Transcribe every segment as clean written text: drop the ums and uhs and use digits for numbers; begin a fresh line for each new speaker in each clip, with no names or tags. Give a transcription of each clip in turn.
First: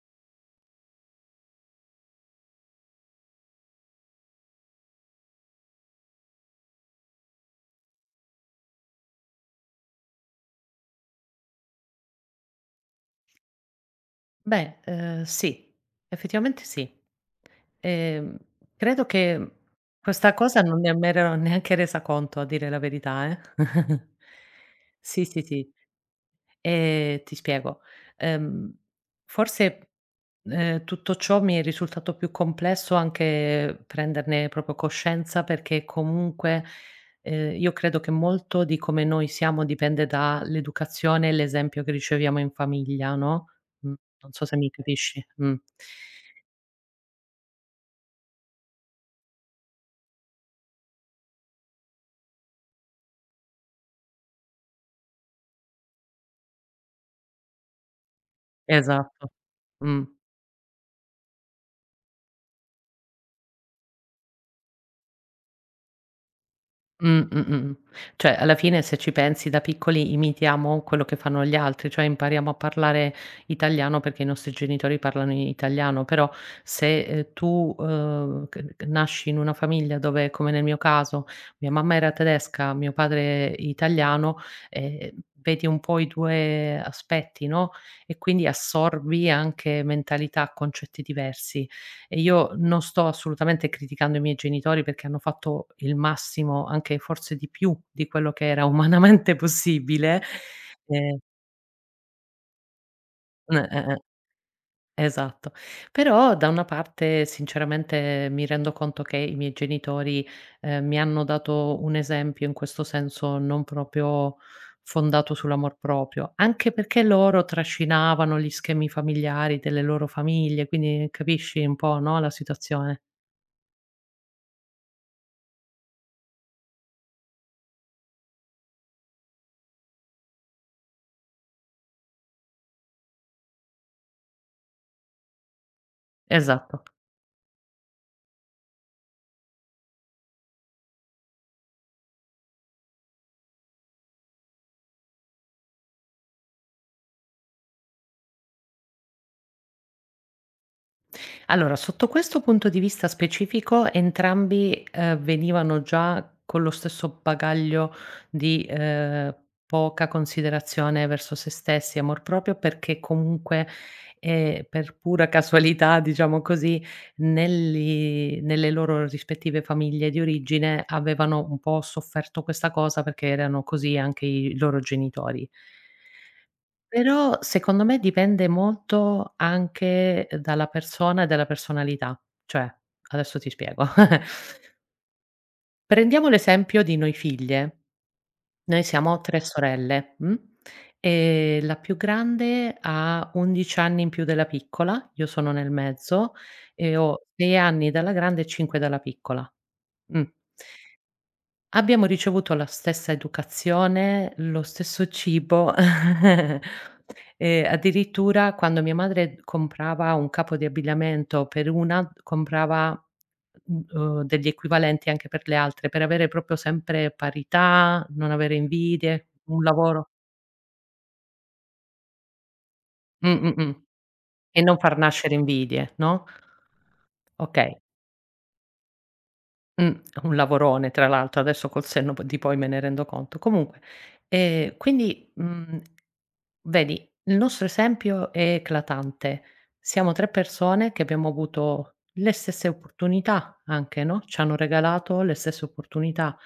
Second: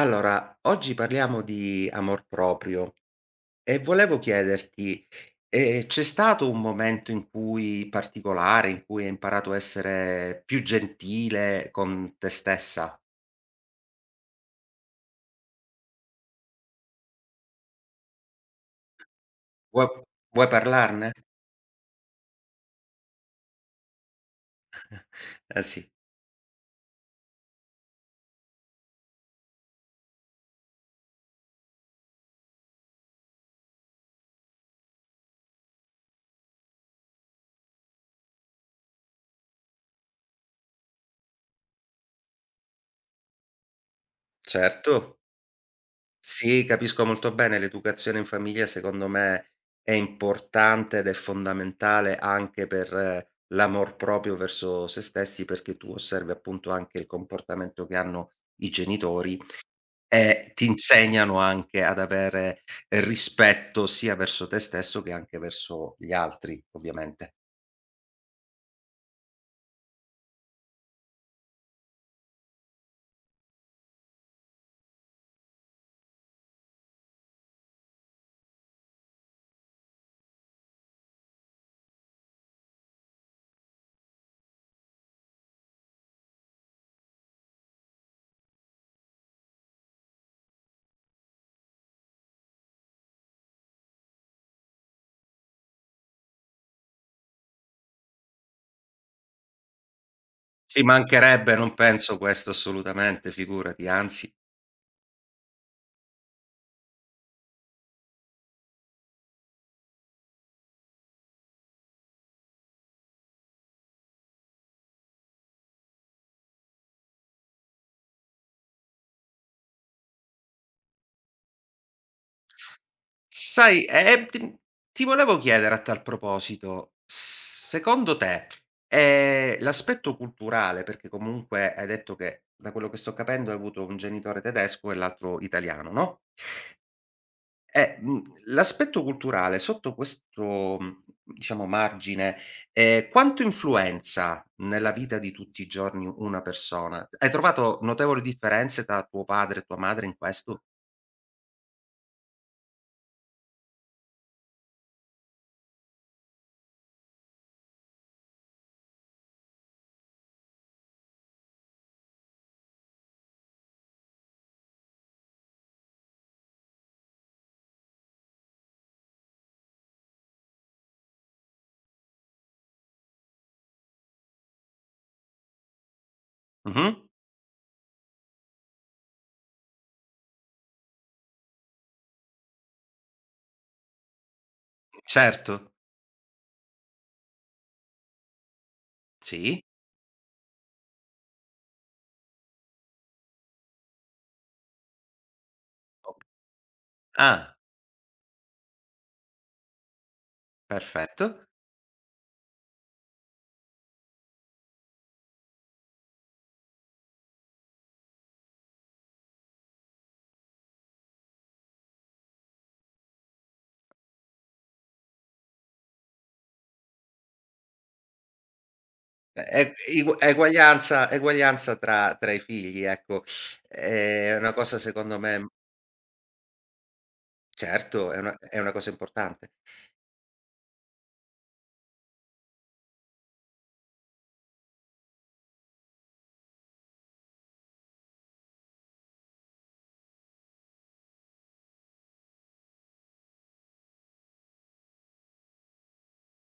Allora, oggi parliamo di amor proprio e volevo chiederti, c'è stato un momento in cui particolare, in cui hai imparato a essere più gentile con te stessa?
Beh, sì, effettivamente sì. Ehm, Credo che
Vuo
questa
vuoi
cosa non ne
parlarne?
m'ero neanche resa conto a dire la verità, eh. Sì, sì,
Eh
sì.
sì,
Ti spiego. Ehm, forse, Tutto ciò mi è risultato più complesso anche prenderne proprio coscienza, perché comunque, io credo che molto di come noi siamo dipende dall'educazione e l'esempio che riceviamo in famiglia, no? Mh, non so se mi
certo.
capisci. Mh.
Sì, capisco molto bene, l'educazione in famiglia secondo me è importante ed è fondamentale anche per l'amor proprio verso se stessi, perché tu osservi appunto anche il comportamento che hanno i
Esatto.
genitori.
Mh.
Ti insegnano anche ad avere rispetto sia verso te stesso che anche verso gli altri,
Mh,
ovviamente.
mh, mh, mh. Cioè, alla fine se ci pensi da piccoli imitiamo quello che fanno gli altri, cioè impariamo a parlare italiano perché i nostri genitori parlano in italiano, però se, tu, c c nasci in una famiglia dove, come nel mio caso, mia mamma era tedesca, mio padre italiano, ehm, vedi un po' i 2 aspetti, no, e quindi assorbi anche mentalità, concetti diversi. E io non sto assolutamente criticando i miei genitori perché hanno fatto il massimo, anche forse di più di quello che era umanamente possibile.
Ci
Ehm
mancherebbe, non penso questo assolutamente,
eh, eh,
figurati,
eh,
anzi.
esatto. Però da una parte sinceramente mi rendo conto che i miei genitori, mi hanno dato un esempio in questo senso non proprio fondato sull'amor proprio, anche perché loro trascinavano gli schemi familiari delle loro famiglie, quindi capisci un po', no, la situazione.
Sai, ti volevo chiedere a tal proposito, s secondo te, l'aspetto culturale perché comunque hai detto che, da quello che sto capendo, hai avuto un genitore tedesco e l'altro italiano, no?
Esatto.
Eh, mhmm, l'aspetto culturale sotto questo, diciamo margine, quanto influenza nella vita di tutti i giorni una persona? Hai trovato notevoli differenze tra tuo padre e tua madre in questo?
Allora, sotto questo punto di vista specifico, entrambi, venivano già con lo stesso bagaglio di, poca considerazione verso se stessi, amor proprio, perché comunque, per pura casualità, diciamo così, nelli nelle loro rispettive famiglie di origine avevano un po' sofferto questa cosa perché erano così anche i loro genitori.
Mh-mh.
Però secondo me dipende molto anche dalla persona e dalla personalità. Cioè, adesso ti spiego.
Certo,
Prendiamo l'esempio di noi figlie. Noi siamo 3
sì.
sorelle, e la più grande ha 11 anni in più della piccola, io sono nel
O
mezzo e ho
ah,
6 anni dalla grande e 5 dalla piccola. Mh.
perfetto.
Abbiamo ricevuto la stessa educazione, lo stesso cibo, e addirittura quando mia madre comprava un capo di abbigliamento per una, comprava, degli equivalenti anche per le altre, per avere proprio sempre parità, non avere invidie,
E e
un lavoro,
igu eguaglianza eguaglianza tra i figli, ecco.
mh, mh, mh,
È una
e non
cosa
far
secondo
nascere
me
invidie, no. Okay.
certo, è una cosa importante.
Mh, un lavorone tra l'altro, adesso col senno p di poi me ne rendo conto. Comunque, quindi, mhmm vedi, il nostro esempio è eclatante. Siamo 3 persone che abbiamo avuto le stesse opportunità anche, no, ci hanno regalato le stesse opportunità,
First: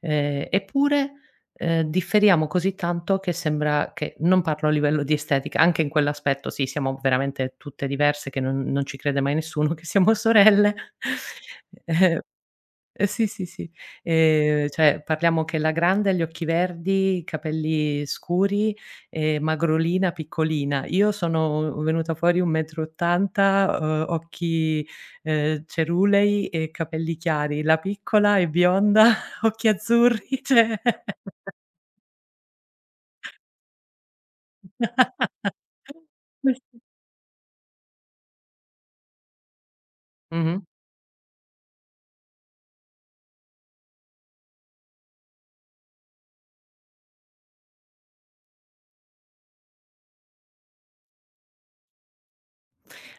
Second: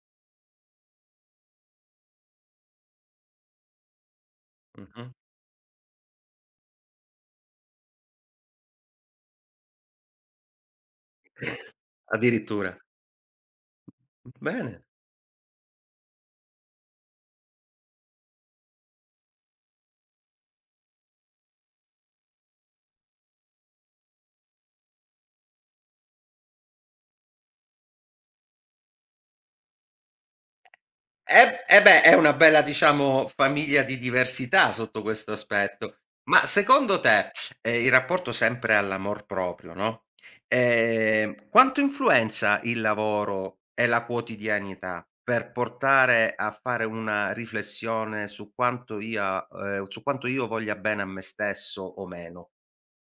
eppure, differiamo così tanto che sembra che non parlo a livello
Mh-mh.
di estetica, anche in quell'aspetto sì, siamo veramente tutte diverse che non ci crede mai nessuno che siamo sorelle. Eh,
Addirittura.
sì, sì, sì.
Bene.
Cioè, parliamo che la grande ha gli occhi verdi, capelli scuri, magrolina, piccolina. Io sono venuta fuori 1,80 m, occhi, cerulei e capelli chiari. La piccola è bionda, occhi azzurri, cioè.
Eh beh, è una bella, diciamo, famiglia di diversità sotto questo aspetto. Ma secondo te, in rapporto sempre all'amor proprio, no,
Mh-mh.
quanto influenza il lavoro e la quotidianità per portare a fare una riflessione su quanto ia su quanto io voglia bene a me stesso o meno?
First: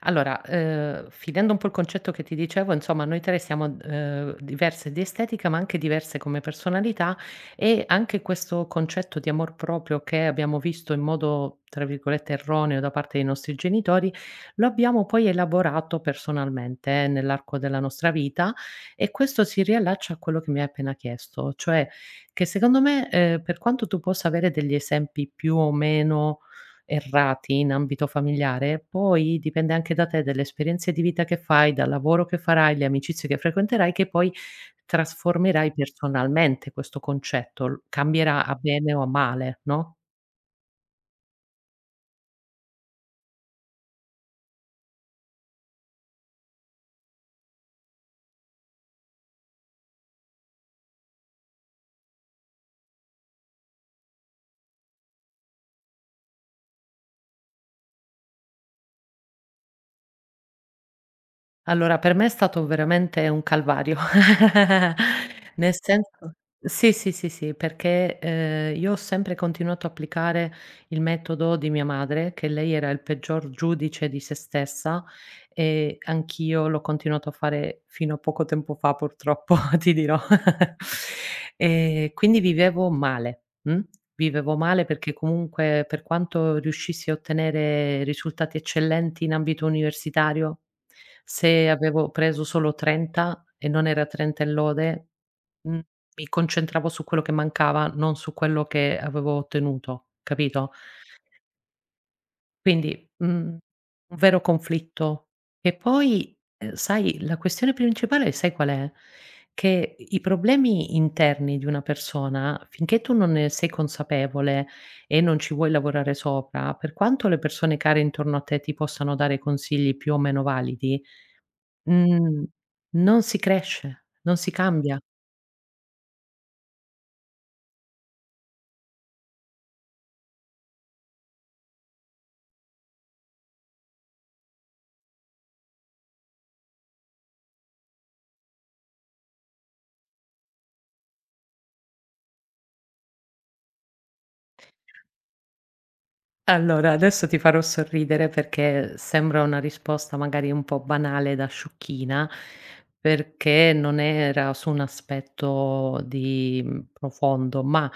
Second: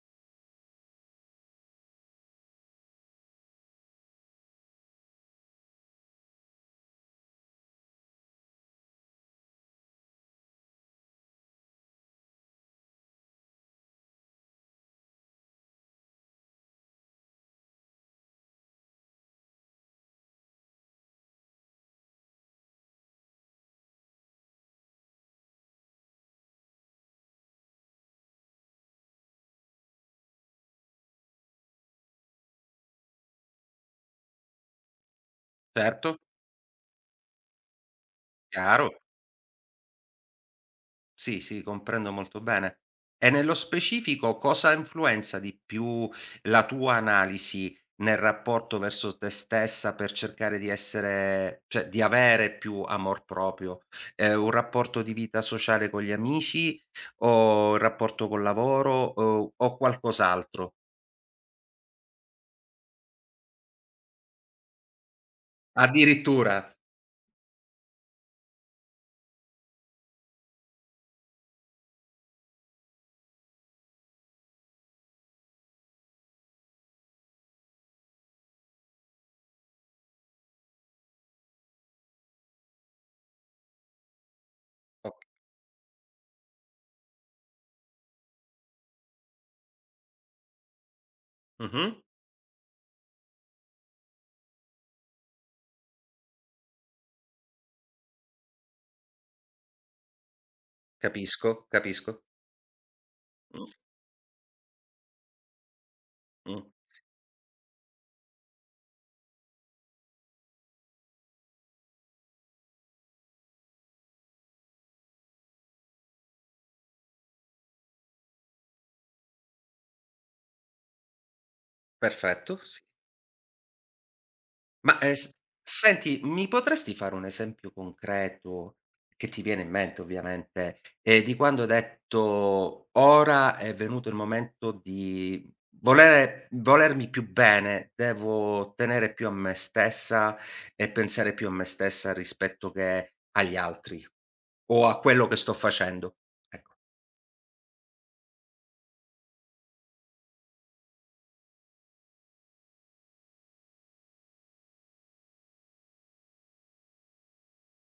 Allora, finendo un po' il concetto che ti dicevo, insomma noi 3 siamo, diverse di estetica, ma anche diverse come personalità, e anche questo concetto di amor proprio che abbiamo visto in modo, tra virgolette, "erroneo" da parte dei nostri genitori, lo abbiamo poi elaborato personalmente, nell'arco della nostra vita, e questo si riallaccia a quello che mi hai appena chiesto, cioè che secondo me, per quanto tu possa avere degli esempi più o meno errati in ambito familiare, poi dipende anche da te, dalle esperienze di vita che fai, dal lavoro che farai, le amicizie che frequenterai, che poi trasformerai
Certo,
personalmente questo concetto, cambierà a
chiaro.
bene o a male, no?
Sì, sì, comprendo molto bene. E nello specifico cosa influenza di più la tua analisi nel rapporto verso te stessa per cercare di essere di avere più amor proprio? Un rapporto di vita sociale con gli amici o il rapporto col lavoro o qualcos'altro?
Allora, per me è stato veramente un calvario. Nel senso,
Addirittura?
sì, sì, sì, sì, perché, io ho sempre continuato a applicare il metodo di mia madre, che lei era il peggior giudice di se stessa, e anch'io l'ho continuato a fare fino a poco tempo fa purtroppo, ti dirò. E quindi vivevo male. Mh? Vivevo male
O
perché comunque per quanto riuscissi a ottenere risultati eccellenti in ambito universitario, se
mh-mh,
avevo preso solo 30 e non era 30 e lode, mhmm, mi concentravo su quello che mancava, non su quello che avevo ottenuto, capito?
capisco, capisco.
Quindi,
Mh,
un vero conflitto. E poi,
mh,
sai, la questione principale sai qual è? Che i problemi interni di una persona, finché tu non ne sei consapevole e non ci vuoi lavorare sopra, per quanto le persone care intorno a te ti possano dare consigli più o meno validi, mhmm,
perfetto, sì.
non si cresce, non si
Ma,
cambia.
s senti, mi potresti fare un esempio concreto, che ti viene in mente ovviamente, di quando hai detto: "Ora è venuto il momento di volere volermi più bene, devo tenere più a me stessa e pensare più a me stessa rispetto che agli altri o a quello che sto facendo." Ecco.
Allora, adesso ti farò sorridere perché sembra una risposta magari un po' banale da sciocchina, perché non era su un aspetto di profondo, ma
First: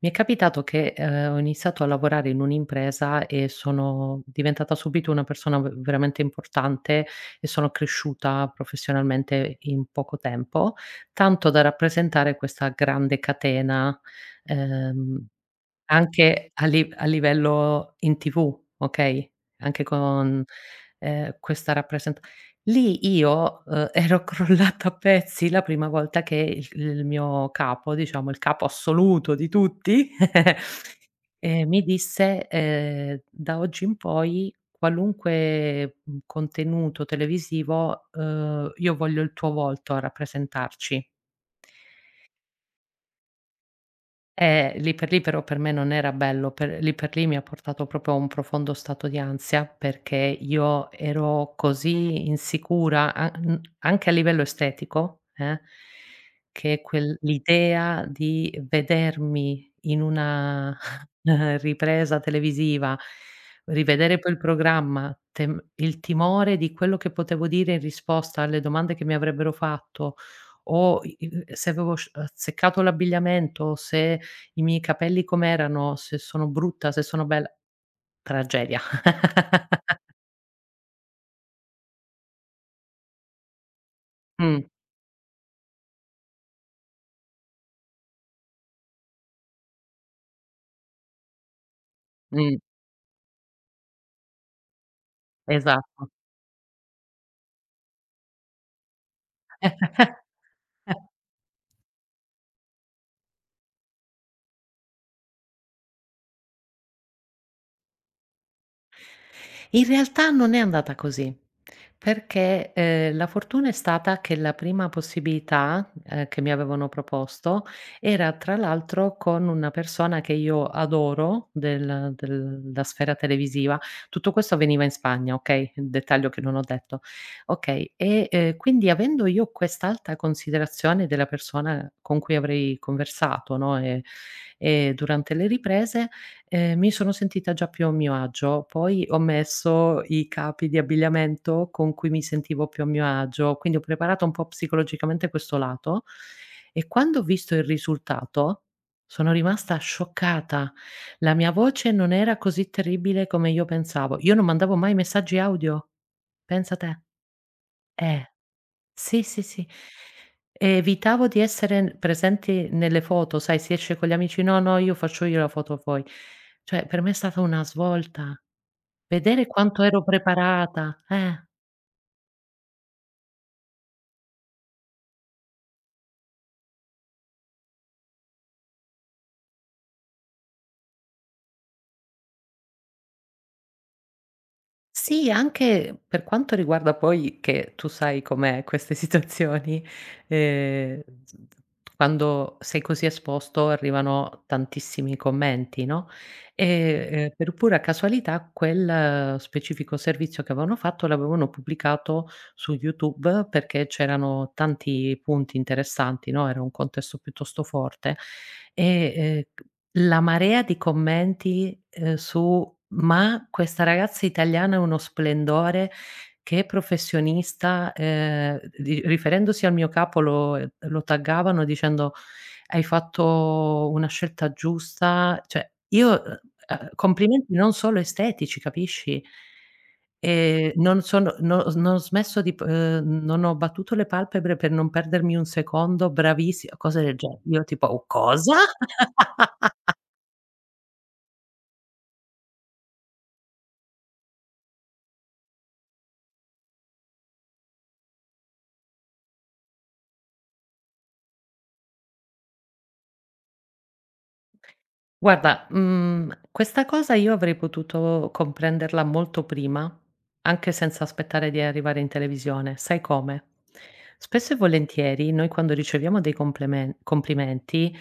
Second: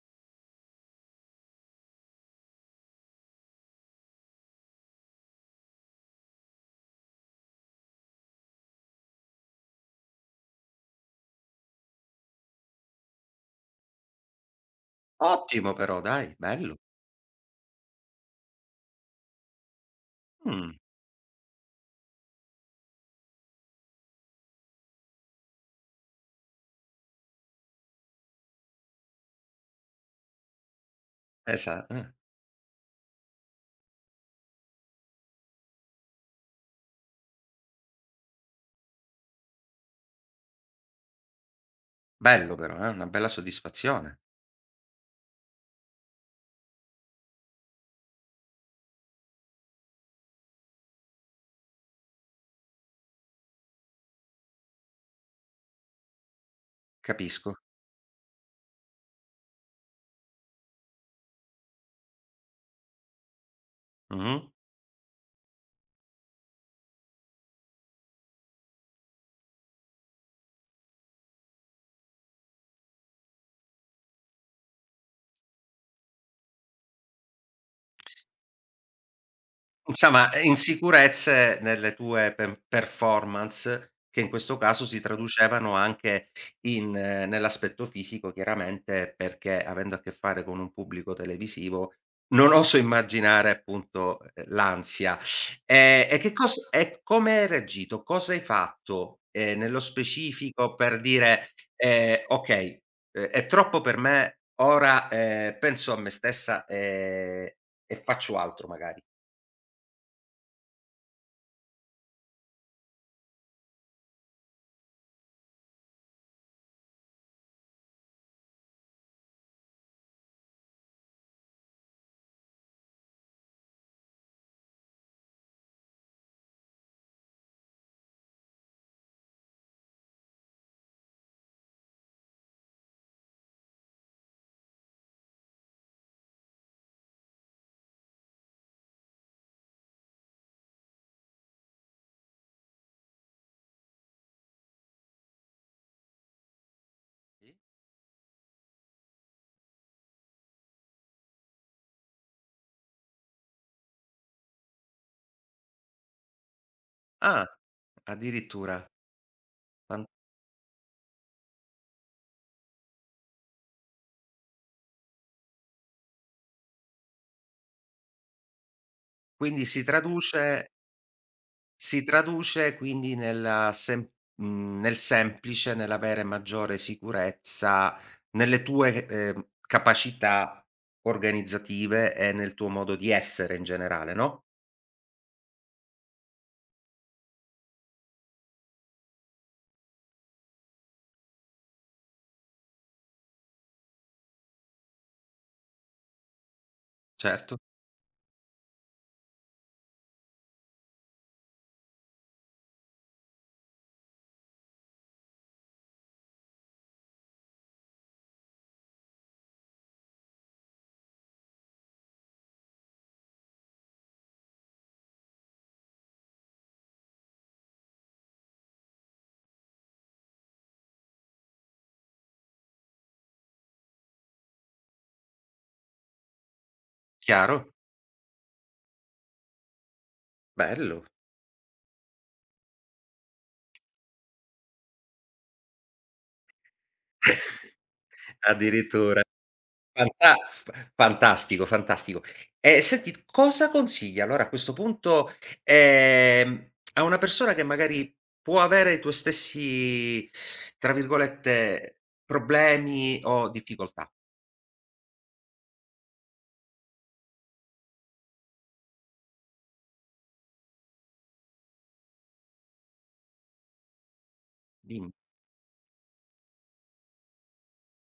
mi è capitato che, ho iniziato a lavorare in un'impresa e sono diventata subito una persona v veramente importante, e sono cresciuta professionalmente in poco tempo, tanto da rappresentare questa grande catena, ehm
Ottimo però, dai,
anche a
bello.
li a livello in TV, okay? Anche con,
Mh,
questa rappresent lì io, ero crollata a pezzi la prima volta che il mio capo, diciamo il capo assoluto di tutti, mi
esa
disse, "Da oggi in poi qualunque, contenuto televisivo, io voglio il tuo volto a rappresentarci".
bello però, una bella soddisfazione.
Lì per lì però per me non era bello, per lì mi ha portato proprio a un profondo stato di ansia, perché io ero così insicura a n anche a livello estetico, che quel
Capisco.
l'idea di vedermi in una ripresa televisiva, rivedere poi
Mh-mh.
il programma, tem il timore di quello che potevo dire in risposta alle domande che mi avrebbero fatto o i i se avevo sc azzeccato l'abbigliamento, se i miei capelli com'erano, se sono brutta, se sono bella. Tragedia.
Insomma, insicurezze nelle tue performance, che in questo
Mh,
caso si traducevano anche in nell'aspetto fisico chiaramente, perché avendo a che fare con un pubblico televisivo, non
mh,
oso immaginare appunto, l'ansia.
esatto.
E che cos e come hai reagito? Cosa hai fatto, nello specifico per dire: Okay, è troppo per me, ora, penso a me stessa, e faccio altro magari"?
In realtà non è andata così, perché, la fortuna è stata che la prima possibilità, che mi avevano proposto era tra l'altro con una persona che io adoro della sfera televisiva. Tutto questo avveniva in Spagna, okay, dettaglio che non ho detto. Okay, e, quindi avendo io quest'alta considerazione della persona con cui avrei conversato, no, durante le riprese, mi sono sentita già più a mio agio, poi ho messo i capi di abbigliamento con cui mi sentivo più a mio agio, quindi ho preparato un po' psicologicamente questo lato, e quando ho visto il risultato sono rimasta scioccata. La mia voce non era così terribile come io pensavo. Io non mandavo mai messaggi audio, pensa te.
Ah,
Eh.
addirittura.
Sì, sì, sì.
Fan
Evitavo di essere n presenti nelle foto, sai, si esce con gli amici: "No, no, io faccio io la foto a voi." Cioè, per me è stata una svolta. Vedere
Quindi
quanto
si
ero
traduce
preparata, eh.
quindi nella nel semplice, nell'avere maggiore sicurezza nelle tue, capacità organizzative e nel tuo modo di essere in generale, no?
Sì, anche per quanto riguarda poi che tu sai com'è queste situazioni, z z quando sei così esposto arrivano tantissimi commenti, no, e, per
Certo,
pura casualità quel specifico servizio che avevano fatto l'avevano pubblicato su YouTube perché c'erano tanti punti interessanti, no, era un contesto piuttosto forte e, ehm la marea di commenti, su: "Ma questa ragazza italiana è uno splendore, che professionista", di riferendosi al mio capo lo taggavano dicendo: "Hai fatto una scelta giusta", cioè io, complimenti
chiaro,
non solo estetici, capisci? Non
bello,
sono no non ho smesso di p non ho battuto le palpebre per non perdermi un secondo: "Bravissi", cose del genere. Io tipo: "Oh, cosa?"
addirittura. Fantastico, fantastico. E senti, cosa consigli allora a questo punto, a una persona che magari può avere i tuoi stessi, tra virgolette, "problemi" o difficoltà?
Guarda, questa cosa io avrei potuto comprenderla molto prima, anche senza aspettare di arrivare in televisione. Sai come? Spesso e
Dimmi.
volentieri noi quando riceviamo dei complemen complimenti,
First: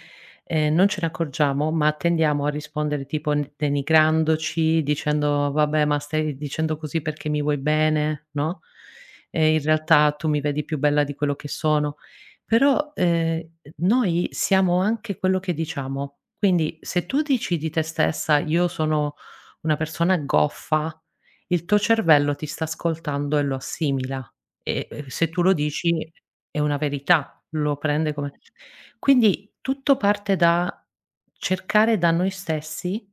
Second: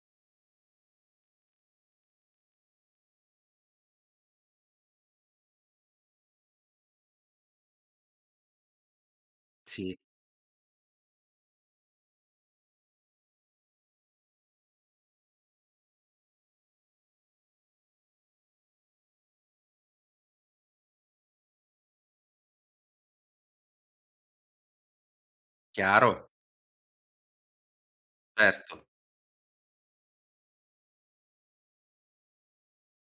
non ce ne accorgiamo, ma tendiamo a rispondere tipo n denigrandoci, dicendo: "Vabbè, ma stai dicendo così perché mi vuoi bene", no, in
Sì,
realtà tu mi vedi più bella di quello che sono. Però, noi siamo anche quello che diciamo. Quindi, se tu dici di te stessa: "Io sono una persona goffa", il tuo cervello ti sta ascoltando e lo assimila. E, se tu lo dici
chiaro,
è una verità, lo prende come,
certo,
quindi tutto parte da cercare da noi stessi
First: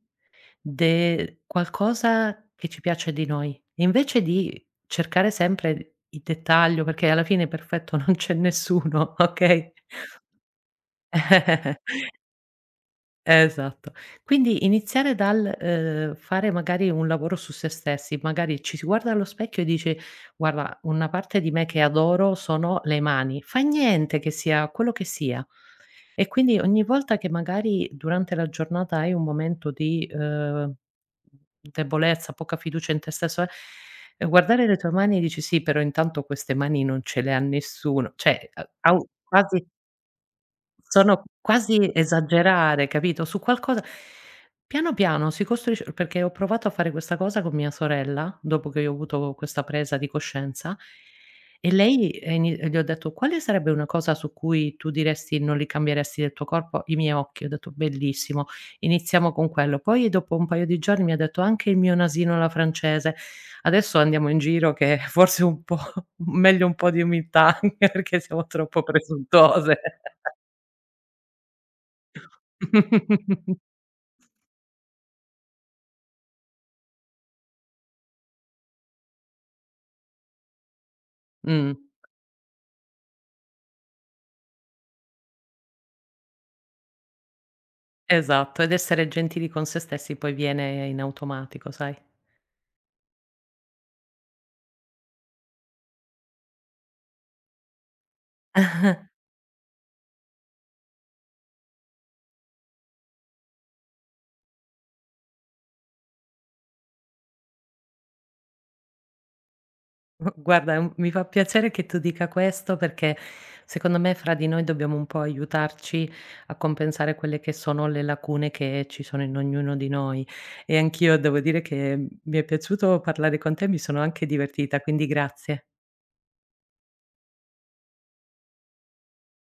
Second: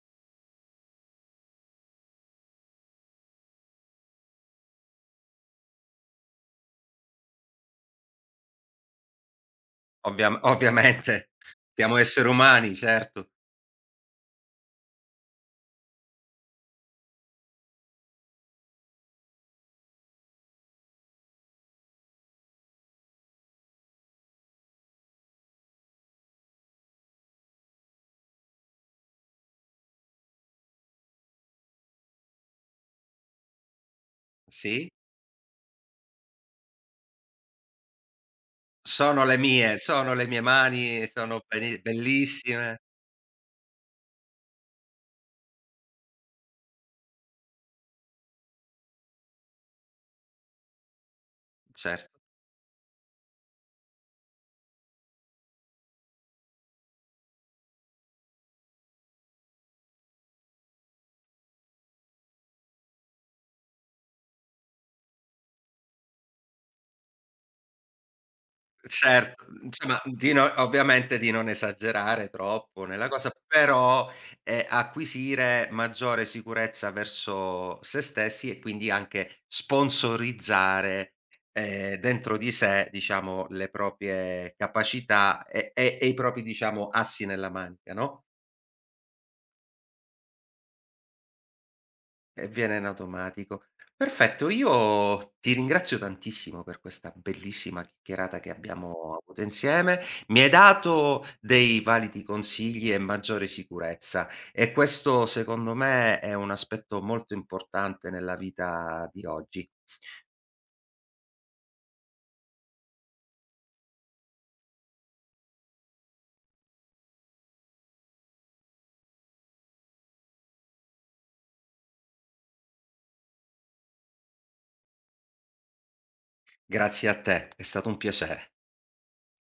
de qualcosa che ci piace di noi. E invece di cercare sempre il dettaglio, perché alla fine perfetto non c'è nessuno, okay?
ovviamente, siamo esseri umani, certo.
Esatto. Quindi iniziare dal, fare magari un lavoro su se stessi, magari ci si guarda allo specchio e dice: "Guarda, una parte di me che adoro sono le mani". Fa niente che sia quello che sia. E quindi ogni volta che magari durante la giornata hai un momento di, debolezza, poca fiducia in te stesso, e guardare le
Sì?
tue mani e dici: "Sì, però intanto queste mani non ce le ha nessuno". Cioè, a au quasi,
Sono le mie mani,
sono
sono beni
quasi
bellissime,
esagerare, capito, su qualcosa piano piano si costruisce, perché ho provato a fare questa cosa con mia sorella, dopo che io ho avuto questa presa di coscienza, e
certo.
lei e gli ho detto: "Quale sarebbe una cosa su cui tu diresti non li cambieresti del tuo corpo?" "I miei occhi." Ho detto: "Bellissimo, iniziamo con quello." Poi dopo un paio di giorni mi ha detto: "Anche il mio nasino alla francese." Adesso andiamo in giro che forse un po' meglio un po' di umiltà, perché siamo troppo
Certo,
presuntuose.
insomma di no ovviamente di non esagerare troppo nella cosa, però, acquisire maggiore sicurezza verso se stessi e quindi anche sponsorizzare,
Mh.
dentro di sé, diciamo, le proprie capacità e e i propri, diciamo, assi nella manica, no?
Esatto, ed essere gentili con se stessi poi viene in automatico, sai.
E viene in automatico. Perfetto, io ti ringrazio tantissimo per questa bellissima chiacchierata che abbiamo avuto insieme. Mi hai dato dei validi consigli e maggiore sicurezza e questo secondo me è un aspetto molto importante nella vita di oggi.
Guarda, è un mi fa piacere che tu dica questo perché secondo me fra di noi dobbiamo un po' aiutarci a compensare quelle che sono le lacune che ci sono in ognuno di noi. E anch'io devo dire che mi è piaciuto parlare con te, mi sono anche divertita, quindi grazie.
Grazie a te, è stato un piacere.